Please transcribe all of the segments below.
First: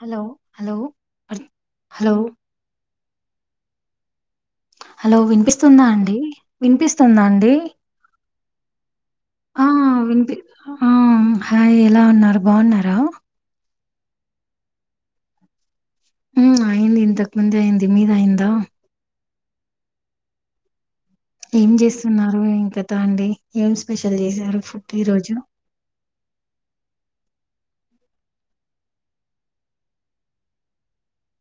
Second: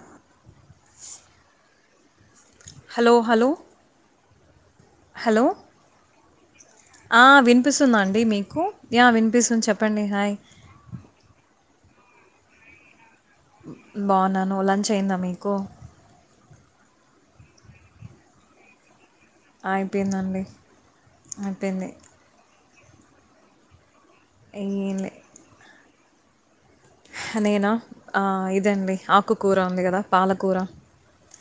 Hello hello అర్ hello hello hello hello వినిపిస్తుందా అండి వినిపిస్తుందా అండి కు యా వినిపిస్తుంది ఆ చెప్పండి హాయ్ వినిపి ఆ హాయ్ ఎలా ఉన్నారు బావున్నారా బావున్నాను లంచ్ అయిందా మీకు ఉమ్ అయింది ఇంతకు ముందే అయింది మీది అయిందా అయిపోయిందండి ఏం అయిపోయింది. జేస్తున్నారు ఇంకా అండి ఏం స్పె స్పెషల్ చేసారు ఫుడ్ ఏం ఈ లే రోజు నేనా ఆ ఇదండి ఆకుకూర ఉంది గదా పాలకూర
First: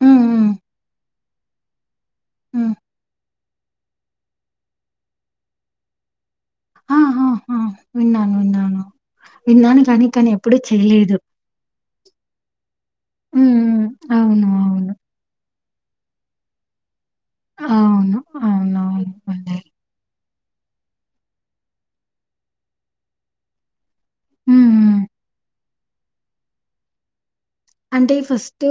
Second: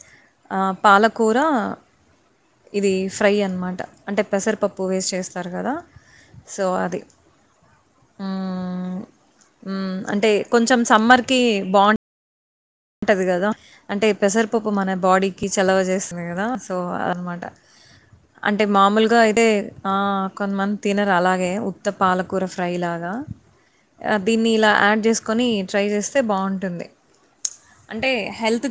ఉమ్ ఉమ్ ఆ పాలకూర ఉమ్ ఇది ఫ్రై అన్మాట అంటే పెసరపప్పు వేసి చేస్తారు కదా సో ఆ అది ఆ ఆ విన్నాను విన్నాను ఉమ్ విన్నాను ఉమ్ కానీ అంటే కానీ ఎప్పుడు కొంచెం చేయలేదు సమ్మర్ కి బాంట్ ఉంటది ఉమ్ కదా ఉమ్ అంటే అవును పెసరపప్పు మన అవును బాడీకి చలవ చేస్తుంది కదా సో అనమాట అవును అంటే అవునవును మామూలుగా అయితే అండి ఆ కొంతమంది తినరు అలాగే ఉత్త పాలకూర ఫ్రై లాగా దీన్ని ఉమ్ ఇలా ఉమ్ యాడ్ చేసుకొని ట్రై చేస్తే బాగుంటుంది అంటే ఫస్ట్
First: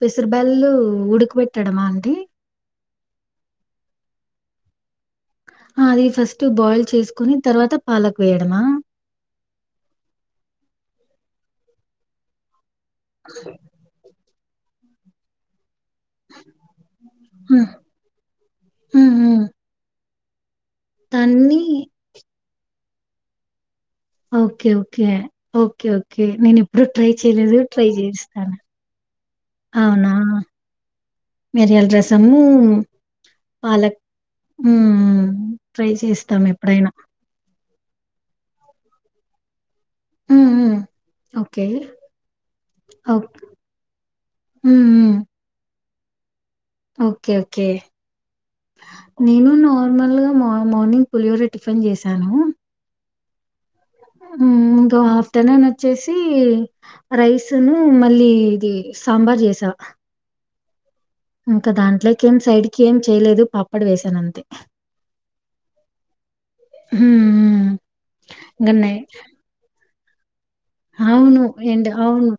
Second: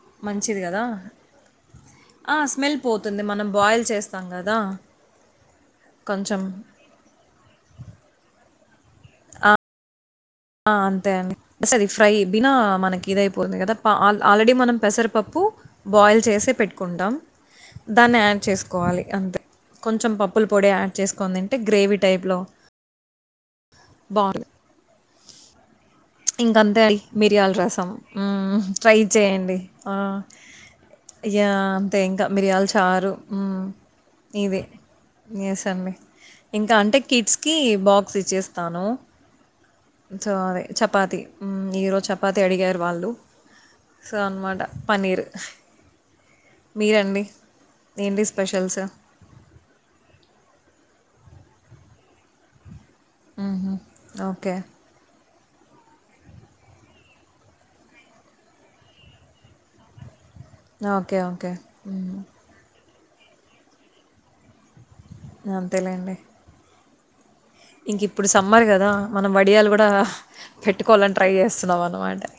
పెసర మంచిది బేలలు గదా! ఉడికి పెట్టాడమా అండి ఆ! స్మెల్ పోతుంది మనం బాయిల్ చేస్తాం కదా ఆ అది ఫస్ట్ బాయిల్ చేసుకొని తర్వాత పాలక్ వేయడమా ఆ అంతే అండి ఫస్ట్ ఫ్రై బిన మనకి కీదాయిపోతుంది కదా పాల్ ఆల్రెడీ మనం పెసరపప్పు బాయిల్ చేసే పెట్టుకుంటాం హ్మ్. దాన్ని యాడ్ చేసుకోవాలి హ్మ్. హ్మ్. అంతే కొంచెం పప్పు పొడి యాడ్ చేసుకొని తింటే దాన్ని గ్రేవీ టైప్లో ఓకే ఓకే ఓకే. ఓకే. ఇంక నేనెప్పుడు అంతే ట్రై మిరియాల చేయలేదు. ట్రై రసం చేస్తాను. ఉమ్ ట్రై చేయండి ఆ అవునా? యా మిరియాల అంతే ఇంకా రసము, మిరియాల చారు పాలక్ ఇది హ్మ్. హ్మ్. ఎస్ ట్రై అండి చేస్తాం ఇంకా ఎప్పుడైనా. అంటే కిట్స్ కి బాక్స్ ఇచ్చేస్తాను సో హ్మ్. అదే హ్మ్. చపాతి ఉమ్ ఓకే. ఈరోజు చపాతి అడిగారు వాళ్ళు ఓక్ సో అన్నమాట హ్మ్. హ్మ్. పన్నీరు ఓకే ఓకే ఏంటి స్పెషల్స్ నేను నార్మల్ గా మార్నింగ్ పులిహోరా టిఫిన్ చేశాను ఉహూ ఉ గ పట్టన న వచ్చేసి రైస్ ను మళ్ళీ ఇది సాంబార్ చేసా ఓకే ఓకే ఇంకా మ్మ్. దాంట్లోకి ఏం సైడ్ క ఏం చేయలేదు పాపడ్ వేసానంతే అ అంతేలేండి హ ఇంక ఇప్పుడు సమ్మర్ కదా మనం వడియాలు కూడా పెట్టుకోవాలని ట్రై అవును. చేస్తున్నాం ఎండ్ అన్న మాట అవును.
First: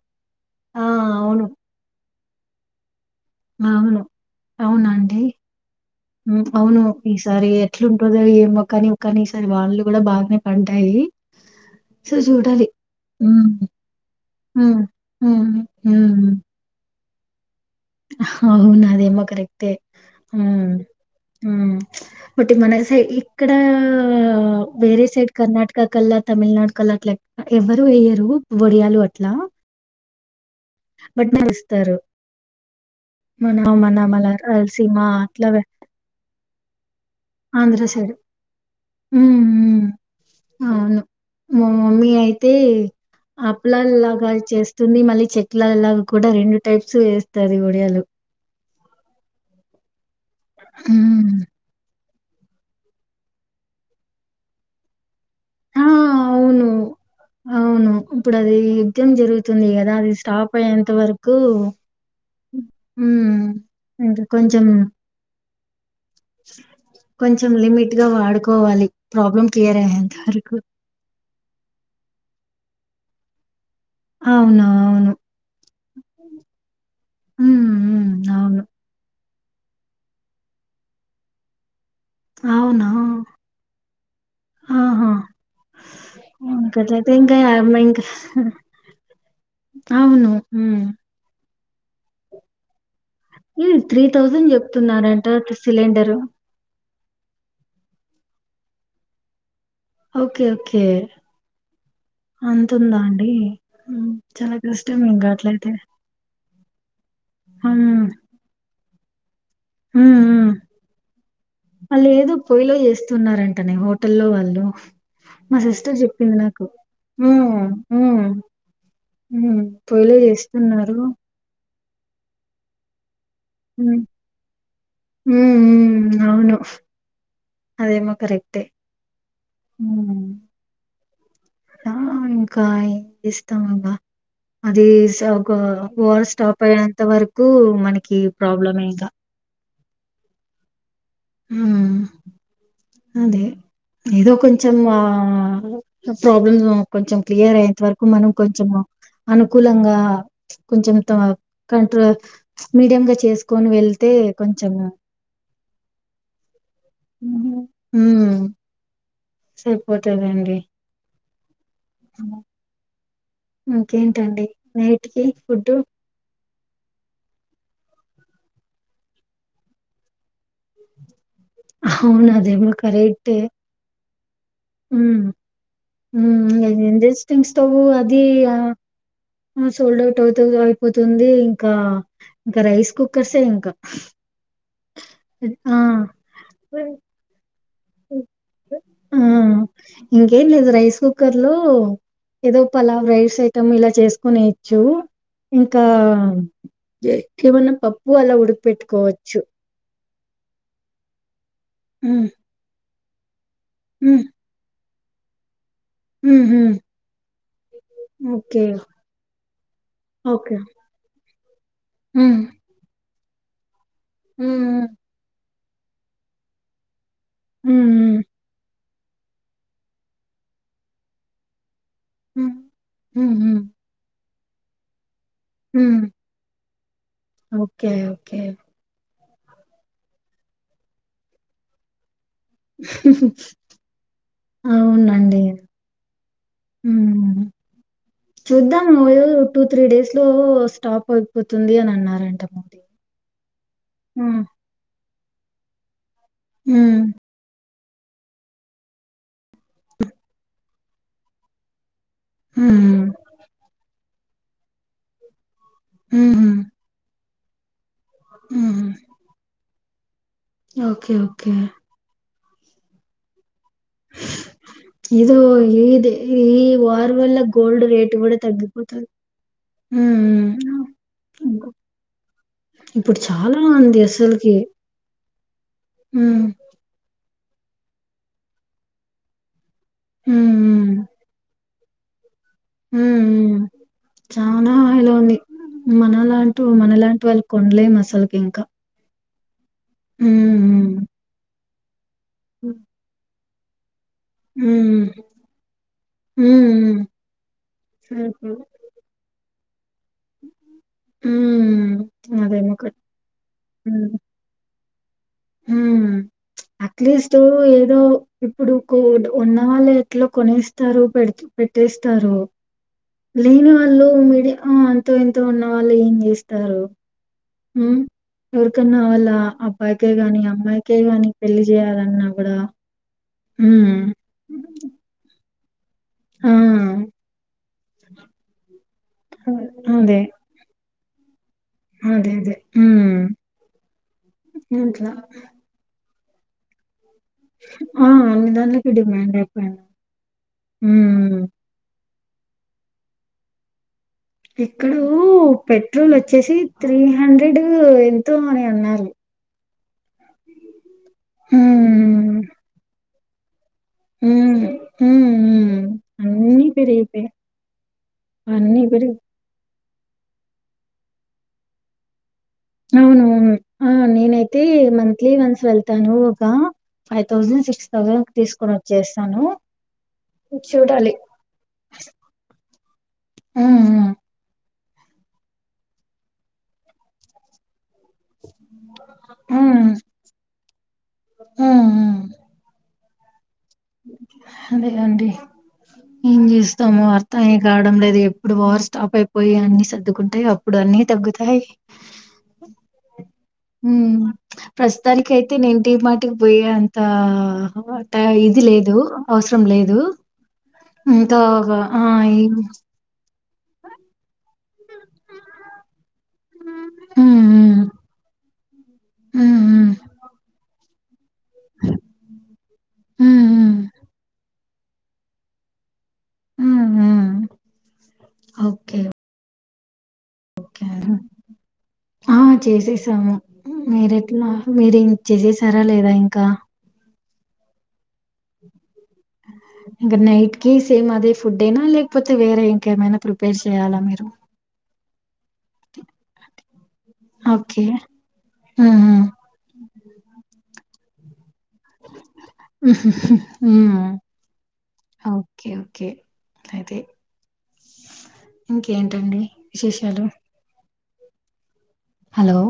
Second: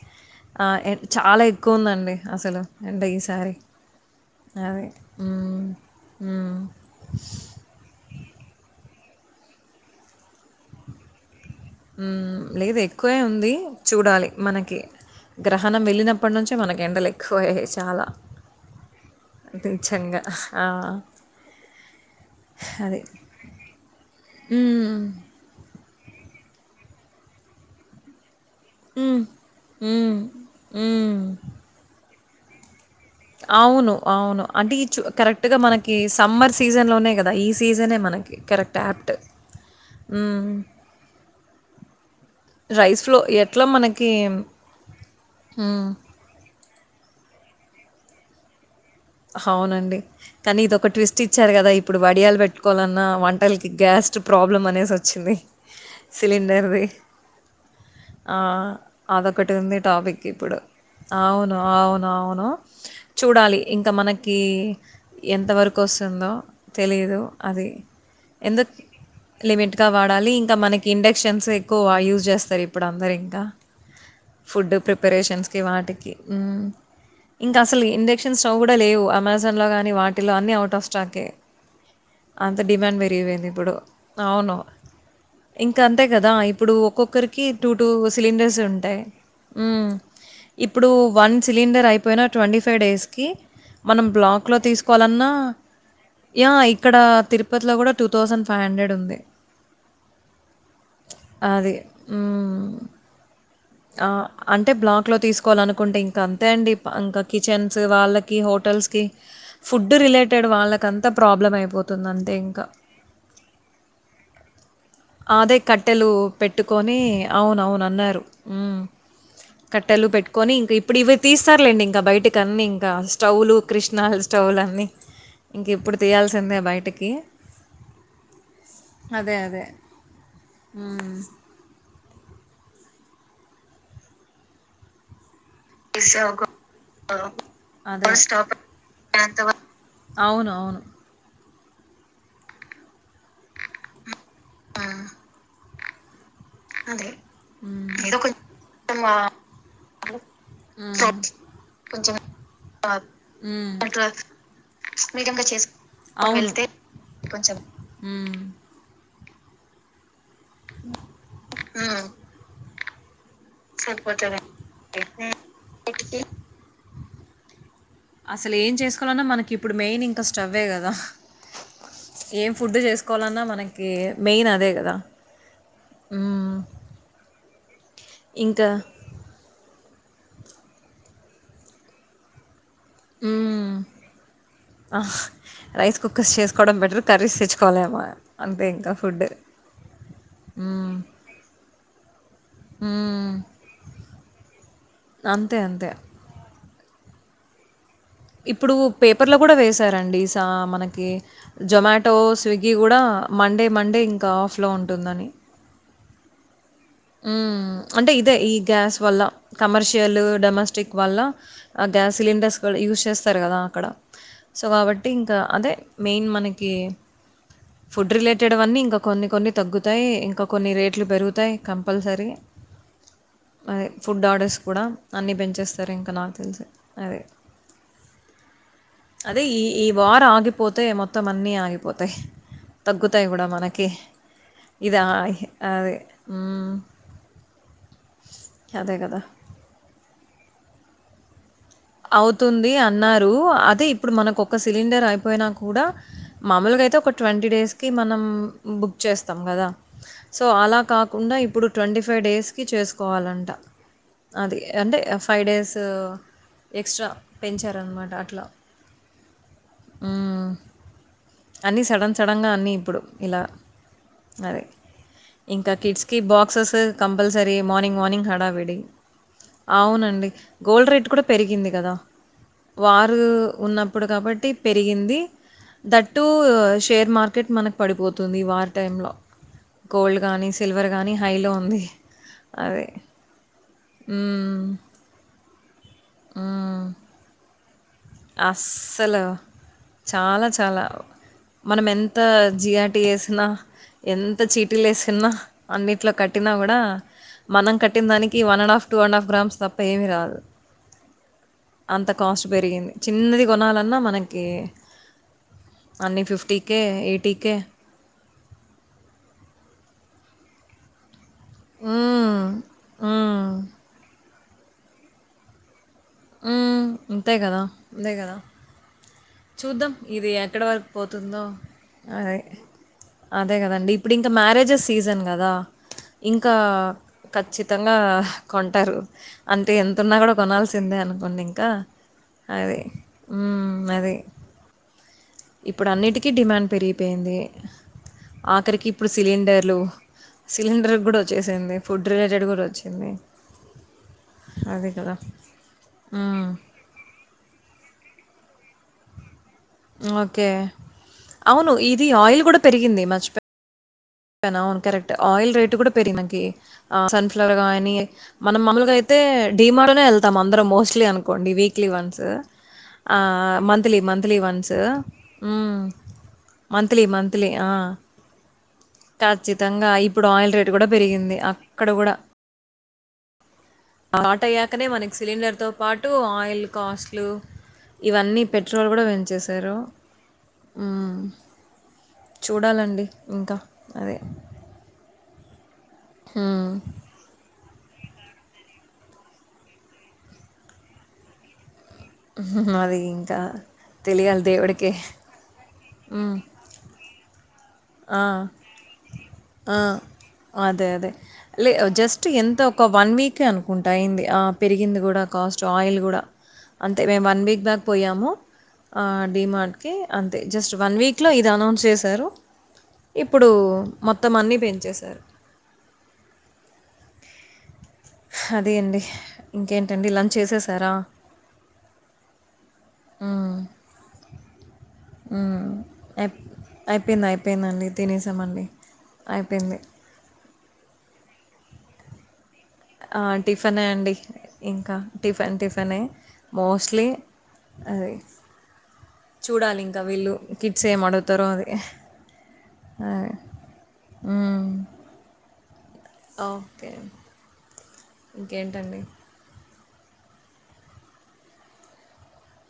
ఆ! చాలా అవును. ఎక్కువ ఉందండి అసలు ఎంట ఈ అవును అవునండి మ్మ్. మ్మ్. అవును ఈసారి ఎట్లుంటుందో ఏమో కాని కానీ ఈసారి వాళ్ళు కూడా బాగానే పంటాయి హ్మ్మ్ లేద ఎక్కువే హ్మ్. ఉంది చూడాలి మనకి హ్మ్. హ్మ్. గ్రహణం వెళ్ళినప్పటి నుంచే మనకి ఎండలే అవునా అదేమో కరెక్టే నిజంగా ఆ, బట్ మన అదే సైడ్ ఇక్కడ వేరే హ్మ్. సైడ్ కర్ణాటక టక కల్లా తమిళనాడు కల్లా అట్లా ఎవరూ య య్యరు ఆహ బట్ మీరు ఇస్తారు మన అవును మన మన అవును అంటే ఈ రాయలసీమ చ కరెక్ట్ అట్లా గా వే- మనకి సమ్మర్స్ సీజన్ లోనే ఆంధ్ర సైడ్ హ్మ్. అవును మా మమ్మీ అయితే రైస్ ఫ్లో ఎట్లా మనకి అప్పులలాగా చేస్తుంది మళ్ళీ హ్మ్. చెట్లలాగా కూడా రెండు టైప్స్ వేస్తారు లేదు అవునండి కానీ ఇది ఒక ట్విస్ట్ ఉమ్ ఇచ్చారు కదా ఇప్పుడు వడియాలు పెట్టుకోవాలన్నా వంటకి గ్యాస్ట్ ప్రాబ్ల అనేసి వచ్చింది ఆ అవును సిలిండర్ది అవును ఇప్పుడు ఆ అది యుద్ధం అదొకటి జరుగుతుంది ఉంది కదా అది టాపిక్ స్టాప్ ఇప్పుడు అయ్యేంత వరకు అవును అవును అవును ఉమ్ చూడాలి ఇంకా మనకి ఏ ఎంత వరకు కోస్తుందో తెలిదు కొంచెం అది లిమిట్‌గా ఎందు వాడుకోవాలి. ప్రాబ్లమ్ క్లియర్ లిమిట్గా అయ్యేంత వాడాలి ఇంకా వరకు. మనకి ఇండక్షన్స్ ఎక్కువ యూస్ చేస్త సరే ఇప్పుడు అందర ఇంకా అవునా! ఫుడ్ అవును. ప్రిపరేషన్స్ వాటికి ఉ ఇంకా హ్మ్. అసలు హ్మ్. ఇండక్షన్ చిన్న స్టవ్ అవును. కూడా లేవు అమజ్ జన్లో కానీ వాటిలో అన్నీ అవుట్ ఆఫ్ స్టాకే అంత అవునా! డిమాండ్ పెరిగిపోయింది ఇప్పుడు అవును ఆహా! ఇంక అంతే కదా ఇప్పుడు ఇంకట్లయితే ఇంకా ఒక్కొక్కరికి టూ యాభై టూ ఇంకా సిలిండర్స్ ఉంటాయి మ్మ్ అవును. హ్మ్. ఇప్పుడు వన్ సిలిండరైపోయిన ట్వంటీ ఫై డేస్ ఈ త్రీ థౌజండ్ చెప్తున్నారంట సిలిండరు యాహ్! ఇక్కడ తిరుపతిలో కూడా టూ థౌజండ్ ఫైవ్ హండ్రెడ్ ఉంది ఓకే ఓకే అది. హ్మ్. అంతుందా అండి ఆ హ్మ్. చాలా అంటే కష్టం బ్లాక్ లో ఇంకా అట్లయితే. తీసుకోవాలనుకుంటే ఇంక అంతే అండి ప ఇంకా కిచన్స్ హ్మ్. వాళ్ళకి హోటల్స్కి ఫుడ్ హ్మ్. రిలేటెడ్ హ్మ్. వాళ్ళకంతా ప్రాబ్లం అయిపోతుంది అంతే వాళ్ళేదో ఇంకా పొయ్యిలో చేస్తున్నారంటనే హోటల్‌లో వాళ్ళు. అదే మా సిస్టర్ కట్టెలు చెప్పింది నాకు. పెట్టుకొని అవునవును అన్నారు హ్మ్. మ్మ్ పొయిలో చేస్తున్నారు రులేండి ఇంకా బయటికన్నీ ఇంకా స్టవ్లు హ్మ్. కిరసనాయల్ స్టవులన్నీ హ్మ్ ఇంకిప్పుడూ హ్మ్. అవును. తీయాల్సిందే బయటికి అదేమో కరెక్టే. అదే అదే హ్మ్. మ్మ్ ఆ ఇంకా ఏం చేస్తాం ఇంగ అది స్టవ్ ఓ ఓర్ స్టాప్ అయ్యేంత వరకు మనకి ప్రాబ్లమే ఇంకా అవునవును మ్ అదే ఏదో కొంచెం ఆ ప్రాబ్లమ్ కొంచెం క్లియర్ అయ్యేంత హ్మ్. వరకు మనం కొంచెం అనుకూలంగా కొంచెం హ్మ్. త కంట్రోల్ మీడియంగా చేసుకొని హ్మ్. వెళ్తే కొంచెం అవున్ కొంచెం హ్మ్. మ్ సరిపోతదండి డి అ ఇంకేంటండి నైట్ కి ఫుడ్డు అసలు ఏం చేసుకోలన్నా మనకి ఇప్పుడు మెయిన్ ఇంకా స్టవ్వే కదా అవును. ఏం ఫుడ్ చేసుకోవలన్నా మనకి మెయిన్ అదే కదా మ్ మ్మ్ మ్ ఎంజేస్తున్న తబు అ అది ఆ ఇంకా హ్మ్మ్ షోల్డ్ అవుట్ అవుత అయిపోతుంది ఇంకా ఇంకా రైస్ కుక్కర్స్ మ్మ్ ఇంకా ఆ రైస్ కుక్కర్స్ చేసుకోవడం బెటర్ కర్రీస్ తెచ్చుకోలేమా అంతే ఇంకా ఫుడ్ హ్మ్మ్ ఇంకేం లేదు మ్మ్ రైస్ కుక్కర్ లో ఏదో పలా మ్మ్ రైడ్స్ ఐటమ్ ఇలా చేసుకునేయచ్చు అంతే ఇంకా అంతే కే కేవనా ప ఇప్పుడు పేపర్ లో కూడా వేసారండి త మనకి జొమాటో హ్మ్. స్విగ్గి కూడా మండే మండే ఇంకా ఆఫ్ లో ఉం అంటుందని ఉహు ఉ అంటే ఇదే ఈ గ్యాస్ వల్ల కమర్షియల్ ఓకే. డొమెస్టిక్ వల్ల ఆ గ్యాస్ హ్మ్. సిలిండర్స్ కూడా యూస్ చేస్త స్తారు కదా అక్కడ సో హ్మ్. కాబట్టి ఇంకా అదే మెయిన్ మనకి ఫుడ్ హ్మ్. రిలేటెడ్ వన్నీ ఇంకొ కొన్ని కొన్ని తగ్గుతాయి ఇంకా కొన్ని రేట్లు పెరుగుతాయి కంపల్సరీ హ్మ్. హ్మ్. హ్మ్. హ్మ్. హ్మ్. ఫుడ్ డాడర్స్ కూడా అన్నీ పెంచేస్తారు హ్మ్. ఇంకా నాకు తెలిసి అదే ఓకే. ఓకే. అదే ఈ ఈ వార్ ఆగిపోతే మొత్తం అన్నీ ఆగిపోతాయి తగ్గుతాయి కూడా మనకి ఇద అది యూ చూద్దాం అదే ఓ గదా! టూ త్రీ డేస్ లో స్టాప్ ఆయిపో అవుతుంది అన్నారు అదే ఇప్పుడు మనకు హ్మ్. ఒక సిలిండర్ ఐప్ పోయినా కూడా మామూలుగా అయితే హ్మ్. ఒక ట్వంటీ డేస్ కి మనం బుక్ చేస్తాం కదా సో అలా కాకుండా ఇప్పుడు ట్వంటీ ఫైవ్ ఫైవ్ డేస్ హ్మ్. చేసుకోవాలంట అది అంటే ఫైవ్ డేస్ త హుహు. ఎక్స్ట్రా పెంచారు డన్ మాట అట్ల హుహు. ఓకే ఓకే అన్నీ సడన్ గా అన్నీ ఇప్పుడు ఇలా అదే ఏదో ఇంకా కిడ్స్ ఇది కి ఈ బాక్సెస్ వార్ వల్ల compulsory gold morning rate morning గూడా హడాడి తగ్గిపోతది. అవును అండి హ్మ్. గోల్డ్ రేట్ కూడా పెరిగింది హ్మ్. కదా వార్ ఇప్పుడు చాలా ఉంది ఉన్నప్పుడు కాబట్టి అసలకి. పెరిగింది థాట్ టు హ్మ్. షేర్ మార్ మార్కెట్ మనకి పడిపోతుంది ఈ వార్ టైంలో గోల్డ్ కానీ హ్మ్. సిల్వర్ కానీ హైలోఉంది హుహు హ్మ్. చానా హైలో ఉంది మన లాంటి హ్మ్. మన లాంటి వాళ్ళు కొన్నలేము అస్ అస్సలు చాలా హ్మ్. చాలా మనం ఎన్ త హ్మ్. జిర్ టి ఏసినా ఎంత చీటీలు హ్మ్ వేసుకున్నా అన్నింటిలో కట్టి కూడా హ్మ్. మనం కట్టిన దానికి super. One and half two and half grams తప్ పేమీ రాదు హ్మ్. అంత కాస్ట్ అదేమో పెరిగింది కరెక్ట్. చిన్నది కొణాలన్నా మనకి ఆ అన్నీ ప్చ్ అట్లీస్ట్ ఏదో ఇప్పుడు కు ఉన్న వాళ్లే ఇట్లో కొనేస్తారు పెడుతు పెట్టేస్తారు హ్మ్. హ్మ్. లేని వాళ్ళు మీడియం ఆ అంతే ఇంతో ఉన్న వాళ్ళు ఏం చేస్తారు హ్మ్. అంతే గదా! హ అంతే గదా! ఎవర్కన్నా కావాలా చూద్దాం అబ్బాయికే ఇది గాని ఎక్కడ వరకు అమ్మాయికే గాని పోతుందో పెళ్లి చేయాలన్నా అదే కూడా అదే కదండి ఇప్పుడు ఇంకా మ్యారేజెస్ సీజన్ కదా ఆ! ఇంకా ఖచ్చితంగా కొంటారు అంతే ఎంతున్న అదే. కూడా కొనాల్సిందే అను వన్నింగ్ ఇకా అదే. అది ఊ అది ఎట్లా ఇప్పుడు అన్నిటికీ డిమాండ్ పెరిగి అయిపోయింది ఆ! అన్ని ఆఖరికి దాన్లకి ఇప్పుడు డిమాండ్ సిలిండర్లు అయిపోయింది. సిలిండర్ కూడా హ్మ్. వచ్చేసింది ఫుడ్ డ్రెజెడ్ గుడా వచ్చింది అదే ఎక్కడో కదా పెట్రోల్ మ్మ్. వచ్చేసి త్రీ హండ్రెడూ ఎం తం అని అన్నారు ఓకే అవును ఇది హ్మ్ ఆయిల్ కూడా పెరిగింది మర్చి హ్మ్ అవునవును కరెక్టే హ్మ్ ఆయిల్ రేట్ హ్మ్ కూడా పెరిగినకి అన్నీ పెరిగిపోయాయి సన్ఫ్లవర్ గాని మనం అన్నీ మామూలుగా పెరిగి అయితే డి మార్ట్ వెళ్తాం అందరం మోస్ట్లీ అనుకోండి వీక్లీ వన్స్ అవునవును ఆహ్, ఆ మంత్లీ, మంత్లీ నేనయితే వన్స్. మంత్లీ వన్స్ హ్మ్. వెళ్తాను ఒక మంత్లీ, ఫైవ్ మంత్లీ. థౌసండ్ ఆ! సిక్స్ థౌసండ్ తీసుకో ఖచ్చితంగా ఇప్పుడు ఆయిల్ రేట్ కూడా చూడాలి పెరిగింది అక్కడ కూడా హ్మ్ ఆటయ్యా అక్కనే మనకి సిలిండర్తో పాటు ఆయిల్ కాస్ట్లు ఇవన్నీ పెట్రోల్ కూడా పెంచేశారు హ్మ్ ఊ హ్మ్ హ్మ్ చూడాలండి ఇంకా అదే. అదే అండి ఏం హ్మ్. చేస్తామో అర్థం ఏ కావడం లేదు ఎప్పుడు వార్ స్టాప్ అయిపోయి అన్ని సర్దుకుంటాయో అప్పుడు అన్ని తగ్గుతాయి అది ఇంకా ఊ తెలియాలి దేవుడికే. ప్రస్తుతానికి అయితే నేను డి మార్ట్ హ్మ్. పోయాను తా ఆ! [unintelligible] ఇది లేదు అవసరం ఆ! లేదు అదే. అదే. ఇంకా ఆ ఈ కె అనుకుంటా అయింది ఆ పెరిగింది కూడా కాస్ట్ ఆయిల్ కూడా అంతే మేము వన్ వీక్ హ్మ్. బ్యాక్ పోయాము ఆ డి హ్మ్. మార్ట్ హ్మ్. కి అంతే జస్ట్ వన్ వీక్ లో ఇది అనౌన్స్ చేశారు హ్మ్. హ్మ్. ఇప్పుడు మొత్తం అన్నీ పెంచేశారు హ్మ్ హు అదే అండి ఇంకేం ఒకే రా ఆ చేసేసాము హ్మ్. మీరెట్లా మీరుం హ్మ్. చేసేసారా లేదా అయి ఇంకా అయిపోయింది. అయిపోయిందండి తినేసామండి అయిపోయింది కీ సేమ్ అదే ఫుడ్డేనా లేకపోతే వేరే ఇంకే ఇంకేమైనా ఆ! ప్రిపేర్ చేయాలా మీరు టిఫెన్ టిఫెనే మోస్ట్లీ ఓకే. అది హ్మ్. చూడాలి ఇంకా వీళ్ళు కి ఏమడుగుతారో అది ఊహ అదే. హు అవును హ్మ్. Okay okay okay. అయితే ఇంకేంటండి విశేషాలు హలో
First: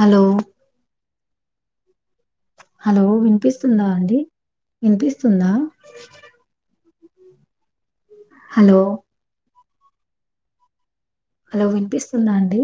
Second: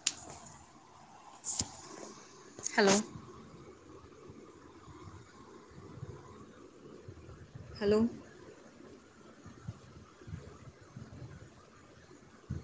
హలో హలో వినిపిస్ తుందా అండి వినిపిస్తుందా హలో హలో హలో వినిపిస్తుందా అండి